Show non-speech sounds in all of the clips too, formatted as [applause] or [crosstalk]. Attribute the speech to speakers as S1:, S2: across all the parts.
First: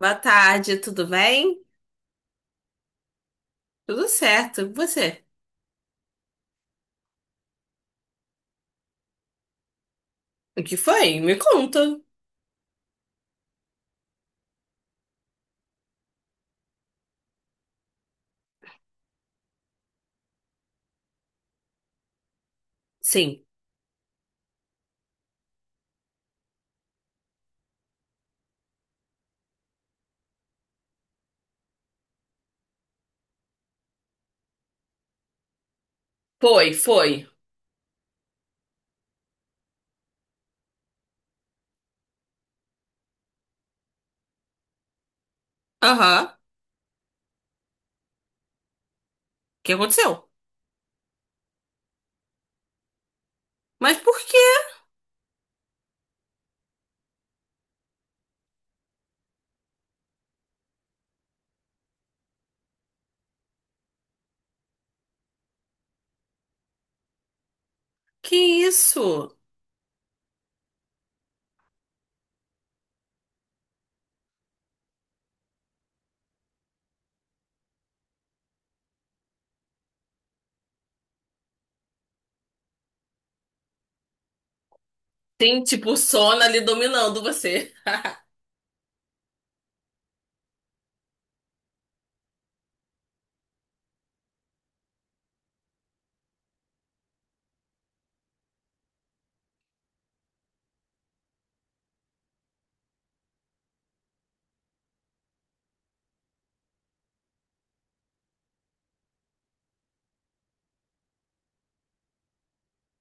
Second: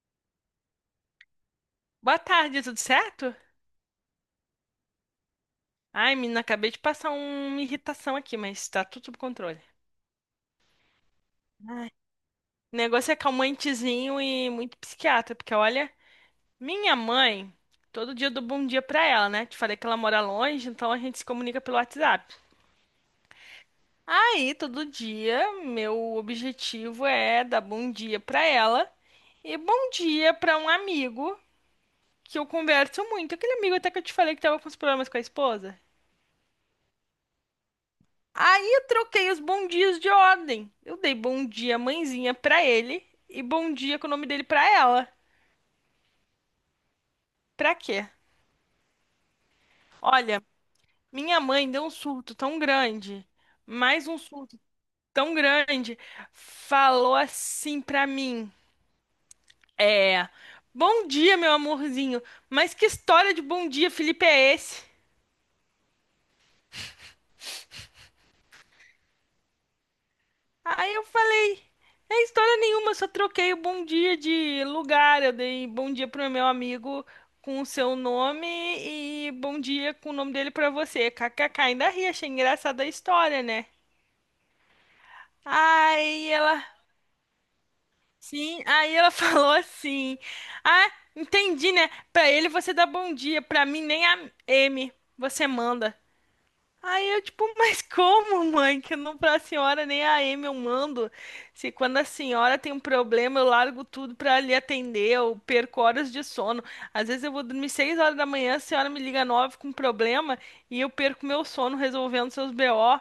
S1: Boa tarde, tudo bem?
S2: Boa tarde, tudo certo?
S1: Tudo certo. E você?
S2: Ai, menina, acabei de passar uma irritação aqui, mas tá tudo sob controle.
S1: O que foi? Me conta.
S2: Ai, o negócio é calmantezinho e muito psiquiatra, porque olha, minha mãe, todo dia eu dou bom dia pra ela, né? Te falei que ela mora longe, então a gente se comunica pelo WhatsApp.
S1: Sim.
S2: Aí, todo dia, meu objetivo é dar bom dia pra ela e bom dia pra um amigo que eu converso muito. Aquele amigo até que eu te falei que tava com os problemas com a esposa.
S1: Foi, foi.
S2: Aí eu troquei os bom dias de ordem. Eu dei bom dia, mãezinha, pra ele e bom dia com o nome dele pra ela.
S1: Aham. O
S2: Pra quê?
S1: que aconteceu?
S2: Olha, minha mãe deu um surto tão grande,
S1: Mas
S2: mais
S1: por
S2: um
S1: quê?
S2: surto tão grande, falou assim pra mim: É, bom dia, meu amorzinho, mas que história de bom dia, Felipe, é esse?
S1: Que isso?
S2: Aí eu falei. É história nenhuma, só troquei o bom dia de lugar. Eu dei bom dia pro meu amigo com o seu nome e bom dia com o nome dele pra você. KKK, ainda ri, achei engraçada a história, né?
S1: Tem tipo o
S2: Aí
S1: sono ali
S2: ela,
S1: dominando você.
S2: sim, aí ela [laughs] falou assim: Ah, entendi, né? Pra ele você dá bom dia, pra mim nem a M, você manda. Aí eu, tipo, [laughs] mas como, mãe? Que não pra senhora nem a Amy eu mando. Se quando a senhora tem um problema, eu largo tudo pra lhe atender, eu perco horas de sono. Às vezes eu vou dormir seis horas da manhã, a senhora me liga nove com problema e eu perco meu sono resolvendo seus BO.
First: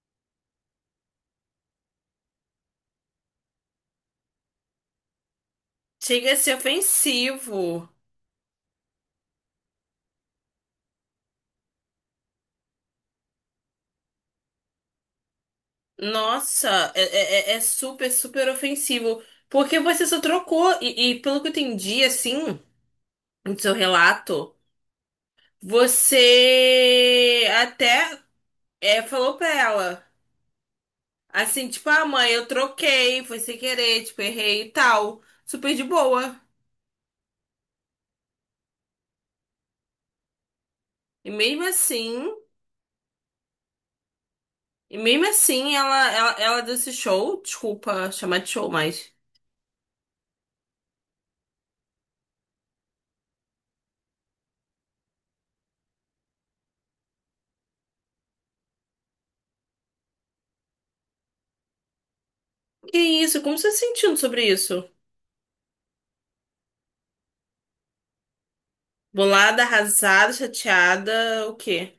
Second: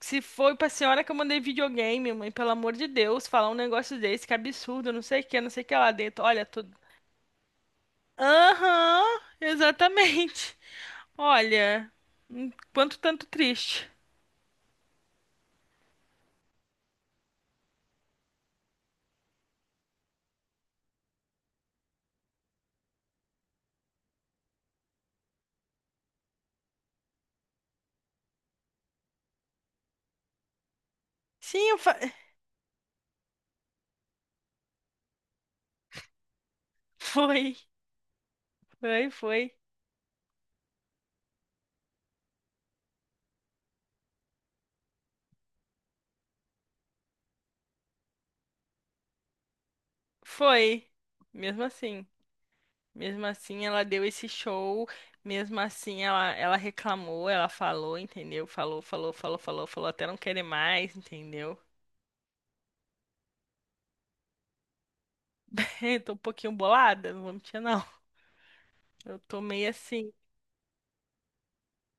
S2: Se foi pra senhora que eu mandei videogame, mãe, pelo amor de Deus, falar um negócio desse, que absurdo, não sei o que, não sei o que lá
S1: [laughs]
S2: dentro.
S1: Chega a
S2: Olha,
S1: ser
S2: tudo.
S1: ofensivo.
S2: Aham, exatamente. [laughs] Olha, um quanto tanto triste.
S1: Nossa, é, é- é- é super, super ofensivo. Porque você só trocou. E pelo que eu entendi, assim, no seu relato, você até é, falou pra ela. Assim,
S2: Sim,
S1: tipo, ah, mãe, eu troquei, foi sem querer, tipo, errei e tal. Super de boa.
S2: [laughs] foi, foi, foi,
S1: E mesmo assim, e mesmo assim, ela deu esse show. Desculpa chamar de show, mas.
S2: foi. Mesmo assim, mesmo assim ela deu esse show, mesmo assim ela reclamou, ela falou, entendeu? Falou, falou, falou, falou, falou até não querer mais, entendeu?
S1: Que isso? Como você tá se sentindo sobre isso?
S2: [laughs] Eu tô um pouquinho bolada, não vou mentir não. Eu tô
S1: Bolada,
S2: meio assim.
S1: arrasada, chateada, o quê?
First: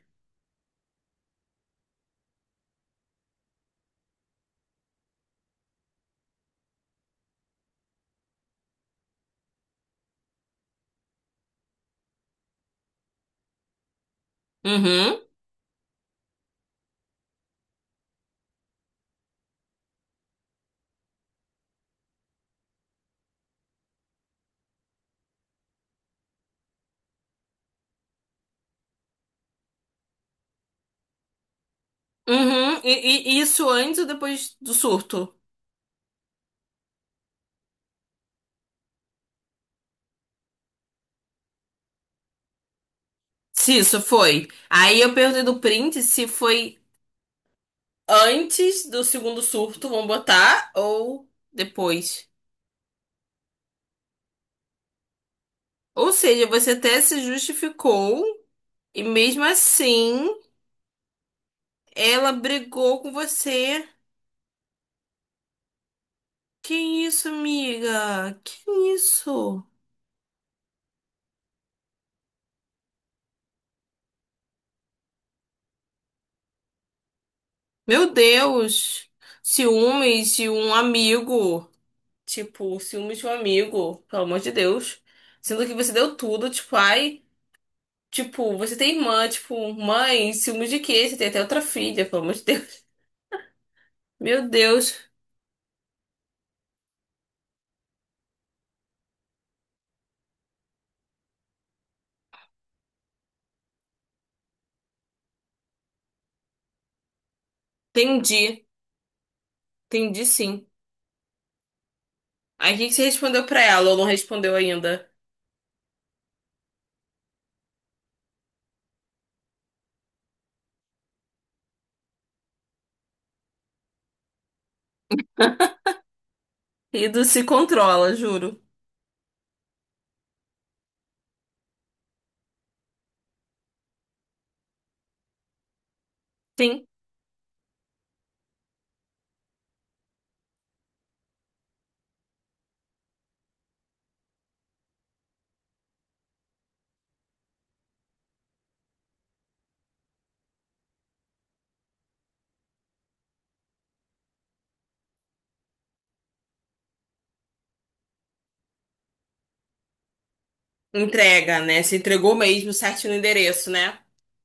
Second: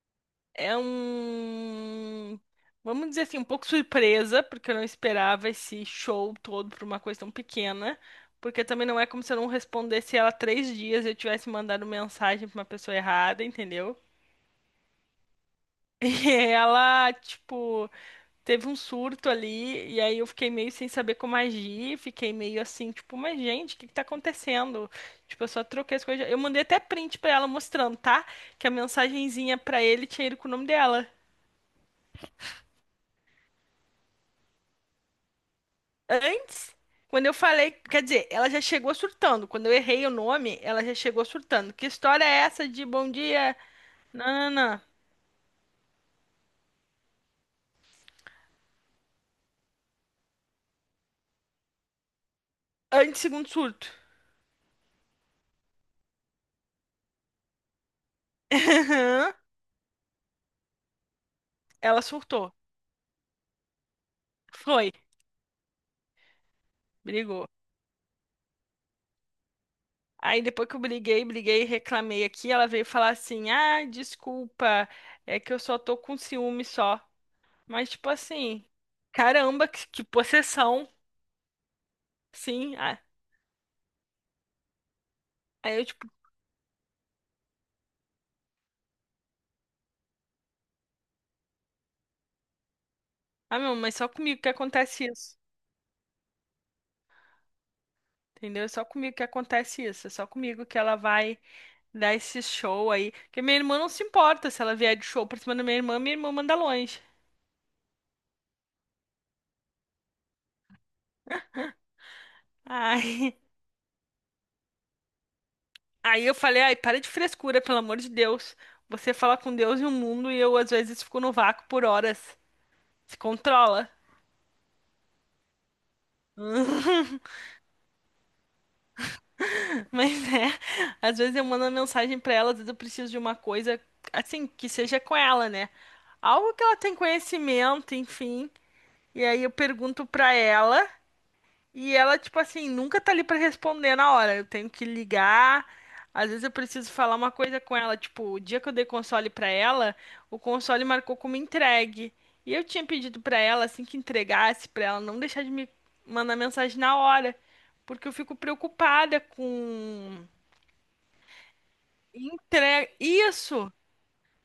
S2: É um, vamos dizer assim, um pouco surpresa, porque eu não esperava esse show todo por uma coisa tão pequena. Porque também não é como se eu não respondesse ela três dias e eu tivesse mandado mensagem pra uma pessoa errada, entendeu? [laughs]
S1: Uhum,
S2: E ela, tipo, teve um surto ali, e aí eu fiquei meio sem saber como agir, fiquei meio assim, tipo, mas gente, o que que tá acontecendo? Tipo, eu só troquei as coisas. Eu mandei até print pra ela mostrando, tá? Que a mensagenzinha pra ele tinha ido com o nome dela.
S1: uhum. E isso antes ou depois do surto?
S2: Antes, quando eu falei, quer dizer, ela já chegou surtando. Quando eu errei o nome, ela já chegou surtando. Que história é essa de bom dia?
S1: Se isso
S2: Não,
S1: foi.
S2: não, não.
S1: Aí eu perguntei do print se foi antes do segundo surto, vamos botar, ou depois.
S2: Antes, segundo surto.
S1: Ou seja, você até se justificou e
S2: [laughs]
S1: mesmo assim
S2: Ela
S1: ela
S2: surtou.
S1: brigou com você.
S2: Foi,
S1: Que isso,
S2: brigou.
S1: amiga? Que isso?
S2: Aí depois que eu briguei, briguei, reclamei aqui, ela veio falar assim: "Ah, desculpa, é que eu só tô com ciúme só." Mas tipo
S1: Meu
S2: assim,
S1: Deus!
S2: caramba, que
S1: Ciúmes de um
S2: possessão.
S1: amigo.
S2: Sim.
S1: Tipo,
S2: Ah,
S1: ciúmes de um amigo, pelo amor de Deus. Sendo que
S2: aí eu
S1: você
S2: tipo,
S1: deu tudo, tipo, ai. Tipo, você tem irmã, tipo, mãe, ciúmes de quê? Você tem até outra filha, pelo amor de Deus.
S2: ah, meu, mas só comigo
S1: Meu
S2: que acontece
S1: Deus,
S2: isso. Entendeu? É só comigo que acontece isso. É só comigo que ela vai dar esse show aí. Porque minha irmã não se importa se ela vier de show pra cima da minha irmã manda longe.
S1: entendi, entendi sim. Aí o que que você
S2: Ai,
S1: respondeu pra ela ou não respondeu ainda?
S2: [laughs] aí eu falei, ai, para de frescura, pelo amor de Deus. Você fala com Deus e o mundo e eu às vezes fico no vácuo por horas. Se controla. [laughs]
S1: Ido se controla, juro.
S2: Mas é, às vezes eu mando uma mensagem pra ela, às vezes eu preciso de uma coisa assim, que seja com ela, né? Algo que ela
S1: Sim.
S2: tem conhecimento, enfim. E aí eu pergunto pra ela. E ela, tipo assim, nunca tá ali pra responder na hora. Eu tenho que ligar. Às vezes eu preciso falar uma coisa com ela. Tipo, o dia que eu dei console pra ela, o console marcou como entregue. E eu tinha pedido pra ela, assim que entregasse, pra ela não deixar de me mandar mensagem na hora. Porque eu fico preocupada com
S1: Entrega, né? Se entregou mesmo,
S2: entrega.
S1: certo no endereço,
S2: Isso!
S1: né?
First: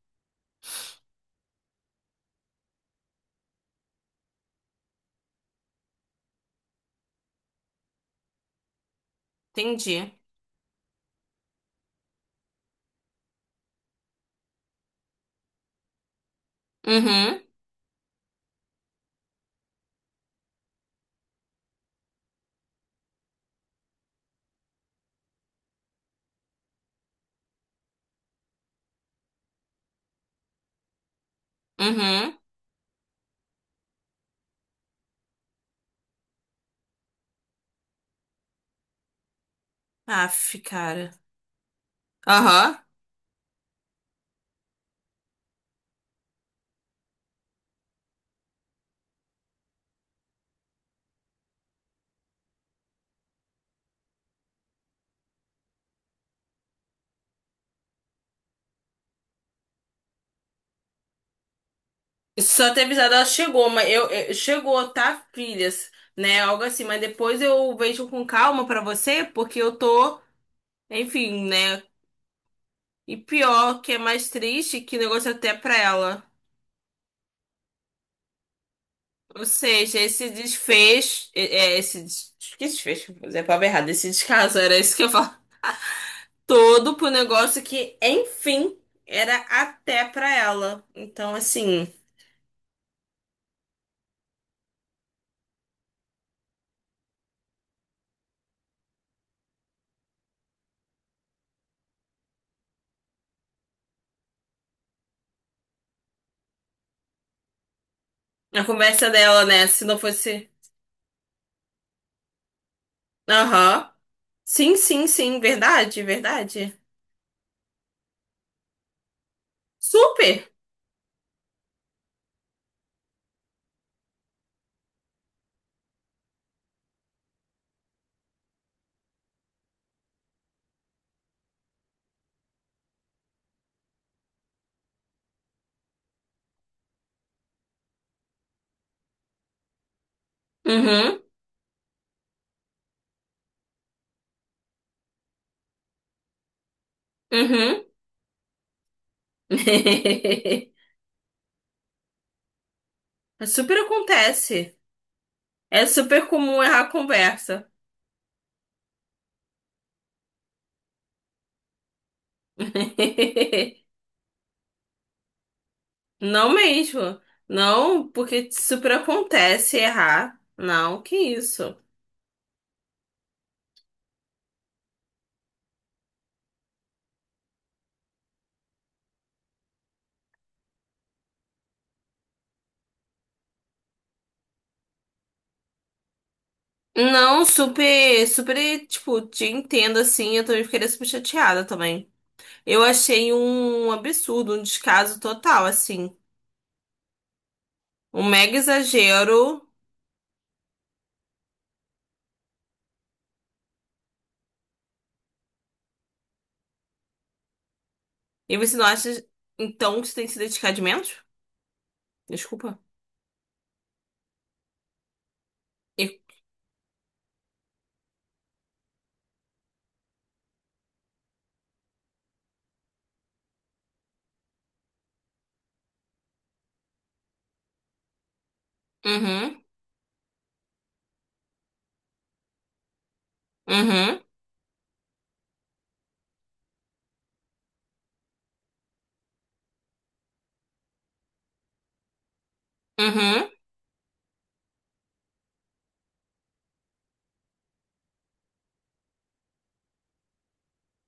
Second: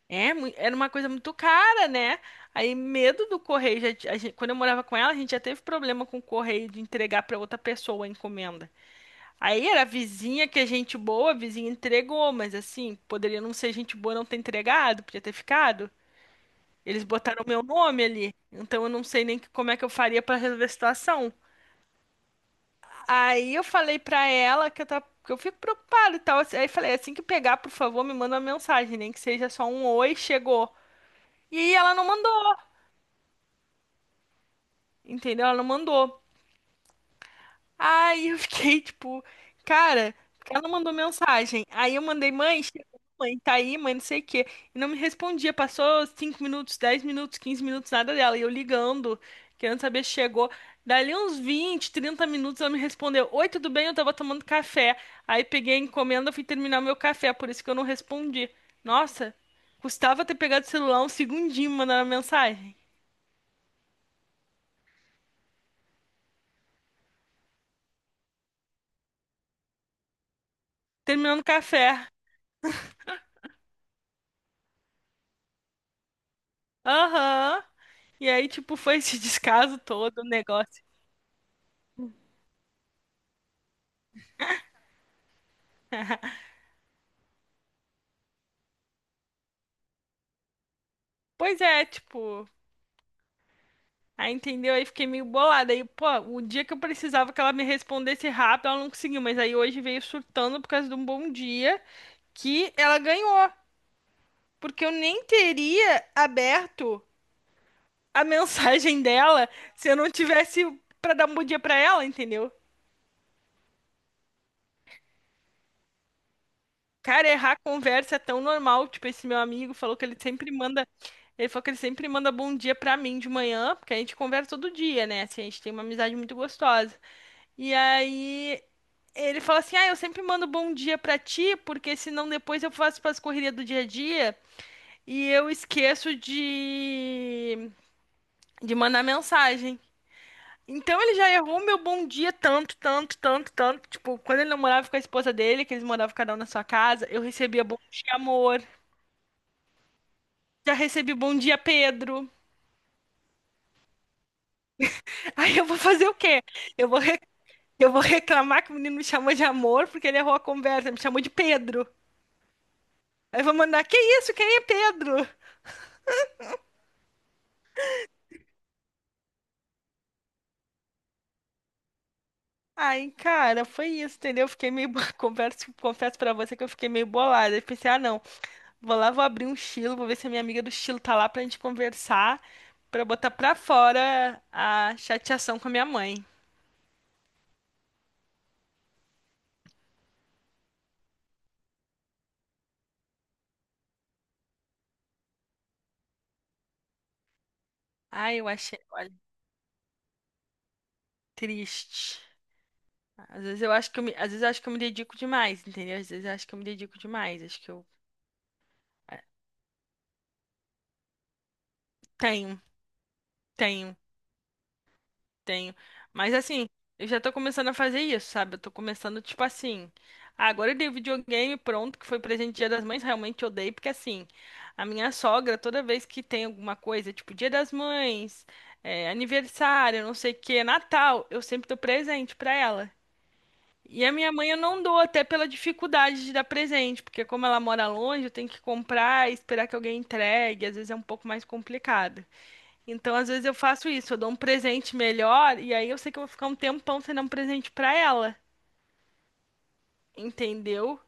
S2: É, era uma coisa muito cara, né? Aí, medo do correio. Já, quando eu morava com ela, a gente já teve problema com o correio de entregar pra outra pessoa a encomenda. Aí era a
S1: Entendi.
S2: vizinha que é gente boa, a vizinha entregou, mas assim, poderia não ser gente boa não ter entregado, podia ter ficado. Eles
S1: Uhum,
S2: botaram meu nome ali, então eu não sei nem como é que eu faria pra resolver a situação. Aí eu falei pra ela que eu, tava, que eu fico preocupada e tal. Assim, aí falei, assim que pegar, por favor, me manda uma mensagem, nem que seja só um oi, chegou. E ela não mandou,
S1: uhum.
S2: entendeu? Ela não mandou. Aí eu fiquei tipo, cara,
S1: Aff,
S2: ela mandou
S1: cara.
S2: mensagem. Aí eu mandei, mãe,
S1: Aham.
S2: chegou, mãe, tá aí, mãe, não sei o quê. E não me respondia. Passou 5 minutos, 10 minutos, 15 minutos, nada dela. E eu ligando, querendo saber se chegou. Dali uns 20, 30 minutos ela me respondeu: Oi, tudo bem? Eu tava tomando café. Aí peguei a encomenda, fui terminar meu café, por isso que eu não respondi. Nossa, custava ter pegado o celular um segundinho e mandando a
S1: Só
S2: mensagem.
S1: ter avisado, ela chegou, mas chegou, tá, filhas, né? Algo assim, mas depois eu vejo com calma pra você, porque eu tô,
S2: Terminando o
S1: enfim, né?
S2: café.
S1: E pior, que é mais triste, que o negócio é até pra ela.
S2: Aham. E aí, tipo, foi esse [laughs]
S1: Ou
S2: descaso
S1: seja,
S2: todo, o
S1: esse
S2: negócio.
S1: desfecho, é, é, que desfecho, é a palavra errada, esse descaso, era isso que eu falo. Todo pro negócio que, enfim, era até pra ela. Então,
S2: Pois é,
S1: assim,
S2: tipo, aí entendeu? Aí fiquei meio bolada. Aí, pô, o dia que eu precisava que ela me respondesse rápido, ela não conseguiu. Mas aí hoje veio surtando por causa de um bom dia que ela ganhou. Porque eu nem teria aberto a [laughs]
S1: a
S2: mensagem
S1: conversa dela,
S2: dela
S1: né? Se
S2: se eu
S1: não
S2: não
S1: fosse.
S2: tivesse pra dar um bom dia pra ela, entendeu?
S1: Aham. Sim, sim, sim. Verdade, verdade.
S2: Cara, errar conversa é tão normal. Tipo, esse meu amigo falou que ele
S1: Super.
S2: sempre manda. Ele falou que ele sempre manda bom dia pra mim de manhã, porque a gente conversa todo dia, né? Assim, a gente tem uma amizade muito gostosa. E aí ele fala assim: Ah, eu sempre mando bom dia pra ti, porque senão depois eu faço pras correrias do dia a dia e eu esqueço de mandar mensagem. Então ele
S1: Uhum,
S2: já errou meu bom dia tanto, tanto, tanto, tanto. Tipo, quando ele namorava com a esposa dele, que eles moravam cada um na sua casa, eu recebia bom
S1: uhum.
S2: dia, amor. Já
S1: [laughs]
S2: recebi bom dia, Pedro.
S1: Super acontece.
S2: Aí eu vou
S1: É
S2: fazer o
S1: super
S2: quê?
S1: comum errar
S2: Eu
S1: a
S2: vou, re-
S1: conversa.
S2: eu vou reclamar que o menino me chamou de amor porque ele errou a conversa, me chamou de Pedro. Aí eu vou mandar,
S1: [laughs]
S2: que isso? Quem é Pedro?
S1: Não mesmo. Não, porque super acontece errar. Não, que isso.
S2: Aí, cara, foi isso, entendeu? Eu fiquei meio, [laughs] confesso pra você que eu fiquei meio bolada. Eu pensei, ah, não, vou lá, vou abrir um estilo, vou ver se a minha amiga do estilo tá lá pra gente conversar, pra botar pra fora a chateação com a minha mãe.
S1: Não, super, super, tipo, te entendo assim. Eu também ficaria super chateada também. Eu achei um absurdo, um descaso total, assim. Um
S2: Ai, eu
S1: mega
S2: achei, olha,
S1: exagero.
S2: triste. Às vezes eu acho que eu me, às vezes eu acho que eu me dedico demais, entendeu? Às vezes eu acho que eu me dedico demais, acho que eu
S1: E você não acha,
S2: é,
S1: então, que você tem que se dedicar de menos?
S2: tenho,
S1: Desculpa.
S2: tenho, tenho.
S1: E-
S2: Mas assim, eu já tô começando a fazer isso, sabe? Eu tô começando tipo assim, ah, agora eu dei o videogame pronto, que foi presente Dia das Mães, realmente eu dei, porque assim, a minha sogra toda vez que tem alguma coisa, tipo Dia das Mães, é,
S1: Uhum,
S2: aniversário, não sei o que, Natal, eu sempre tô presente pra ela. E a
S1: uhum,
S2: minha mãe eu não dou, até pela dificuldade de dar presente, porque como ela mora longe, eu tenho que comprar e esperar que alguém entregue, às vezes é um pouco mais complicado. Então, às vezes
S1: uhum.
S2: eu faço isso, eu dou um presente melhor e aí eu sei que eu vou ficar um tempão sem dar um presente pra ela, entendeu?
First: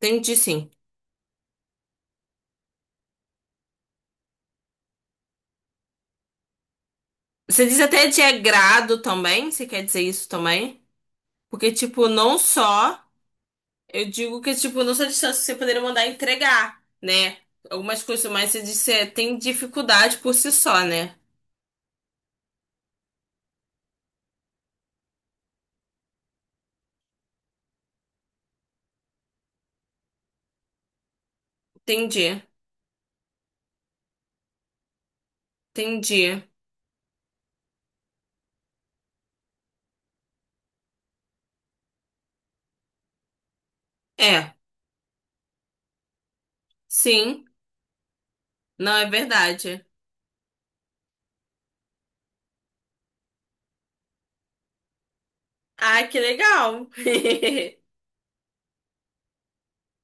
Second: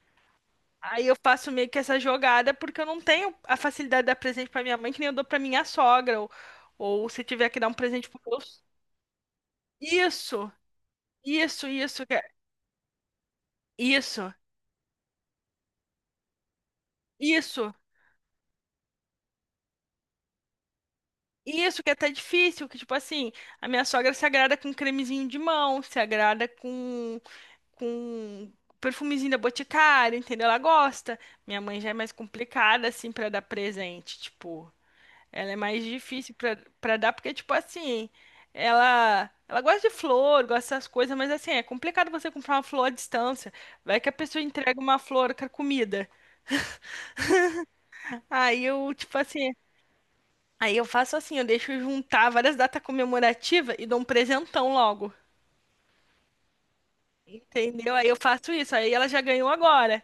S1: Entendi, sim.
S2: Aí eu faço meio que essa jogada porque eu não tenho a facilidade de dar presente pra minha mãe, que nem eu dou pra minha sogra, ou se tiver que
S1: Você
S2: dar um
S1: diz até
S2: presente
S1: de
S2: pro meu...
S1: agrado também? Você quer dizer isso
S2: Isso,
S1: também?
S2: isso,
S1: Porque,
S2: isso,
S1: tipo, não só. Eu
S2: isso,
S1: digo que, tipo, não só distância que você poderia mandar entregar, né?
S2: isso.
S1: Algumas coisas, mas você disse, é, tem dificuldade por si só, né?
S2: Isso que é até difícil, que tipo assim, a minha sogra se agrada com cremezinho de mão, se agrada com com perfumezinho da Boticário, entendeu? Ela gosta. Minha mãe já é mais
S1: Entendi,
S2: complicada assim pra dar presente, tipo, ela é mais difícil
S1: entendi.
S2: pra para dar porque tipo assim, ela gosta de flor, gosta dessas coisas, mas assim, é complicado você comprar uma flor à distância. Vai que a pessoa
S1: É,
S2: entrega uma flor carcomida.
S1: sim,
S2: Aí eu,
S1: não é
S2: tipo assim,
S1: verdade.
S2: aí eu faço assim, eu deixo juntar várias datas comemorativas e dou um presentão logo,
S1: Ah, que legal. [laughs]
S2: entendeu? Aí eu faço isso, aí ela já ganhou agora.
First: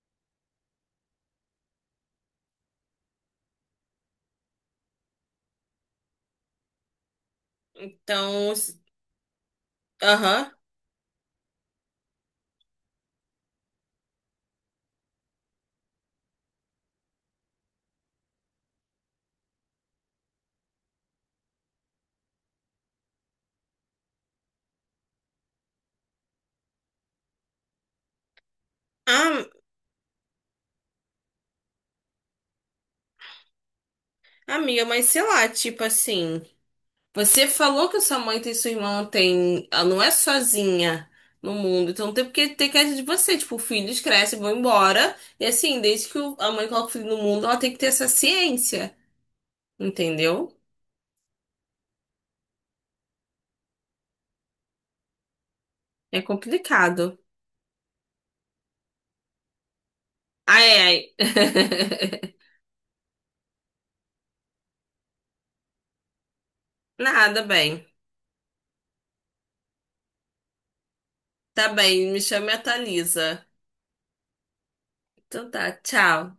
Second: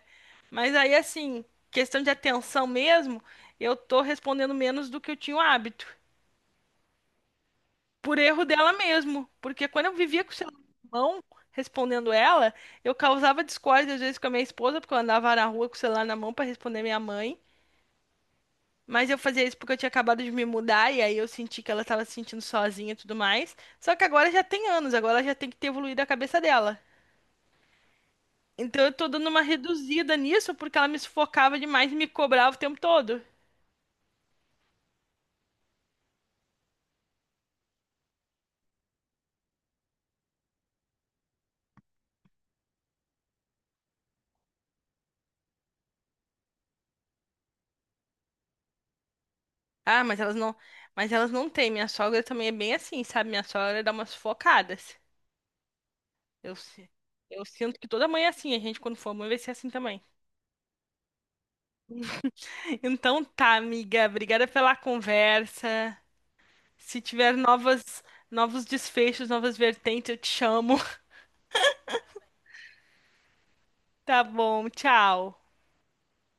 S2: Mas aí assim, questão de atenção mesmo, eu tô respondendo menos do que eu tinha o hábito, por erro
S1: Então,
S2: dela
S1: s-
S2: mesmo, porque quando eu vivia com o
S1: aham.
S2: celular na mão, respondendo ela, eu causava discórdia às vezes com a minha esposa, porque eu andava na rua com o celular na mão para responder minha mãe. Mas eu fazia isso porque eu tinha acabado de me mudar e aí eu senti que ela tava se sentindo sozinha e tudo mais. Só que agora já tem anos, agora ela já tem que ter evoluído a cabeça dela. Então eu tô dando uma
S1: Ah,
S2: reduzida nisso porque ela me sufocava demais e me cobrava o tempo todo.
S1: amiga, mas sei lá, tipo assim. Você falou que sua mãe tem sua irmã tem, ela não é sozinha no mundo, então não tem porque ter queda de você, tipo, filhos crescem, vão embora, e assim, desde que a mãe coloca o filho no mundo, ela tem que ter essa ciência,
S2: Ah,
S1: entendeu?
S2: mas elas não têm. Minha sogra também é bem assim, sabe? Minha sogra dá umas sufocadas.
S1: É
S2: Eu, si-
S1: complicado.
S2: eu sinto que toda mãe é assim, a gente quando for mãe vai ser assim também.
S1: Ai, ai. [laughs]
S2: [laughs] Então tá, amiga, obrigada pela conversa. Se tiver
S1: Nada, bem.
S2: novos desfechos, novas vertentes, eu te chamo.
S1: Tá bem, me chama e atualiza.
S2: Tá bom, tchau.
S1: Então tá, tchau.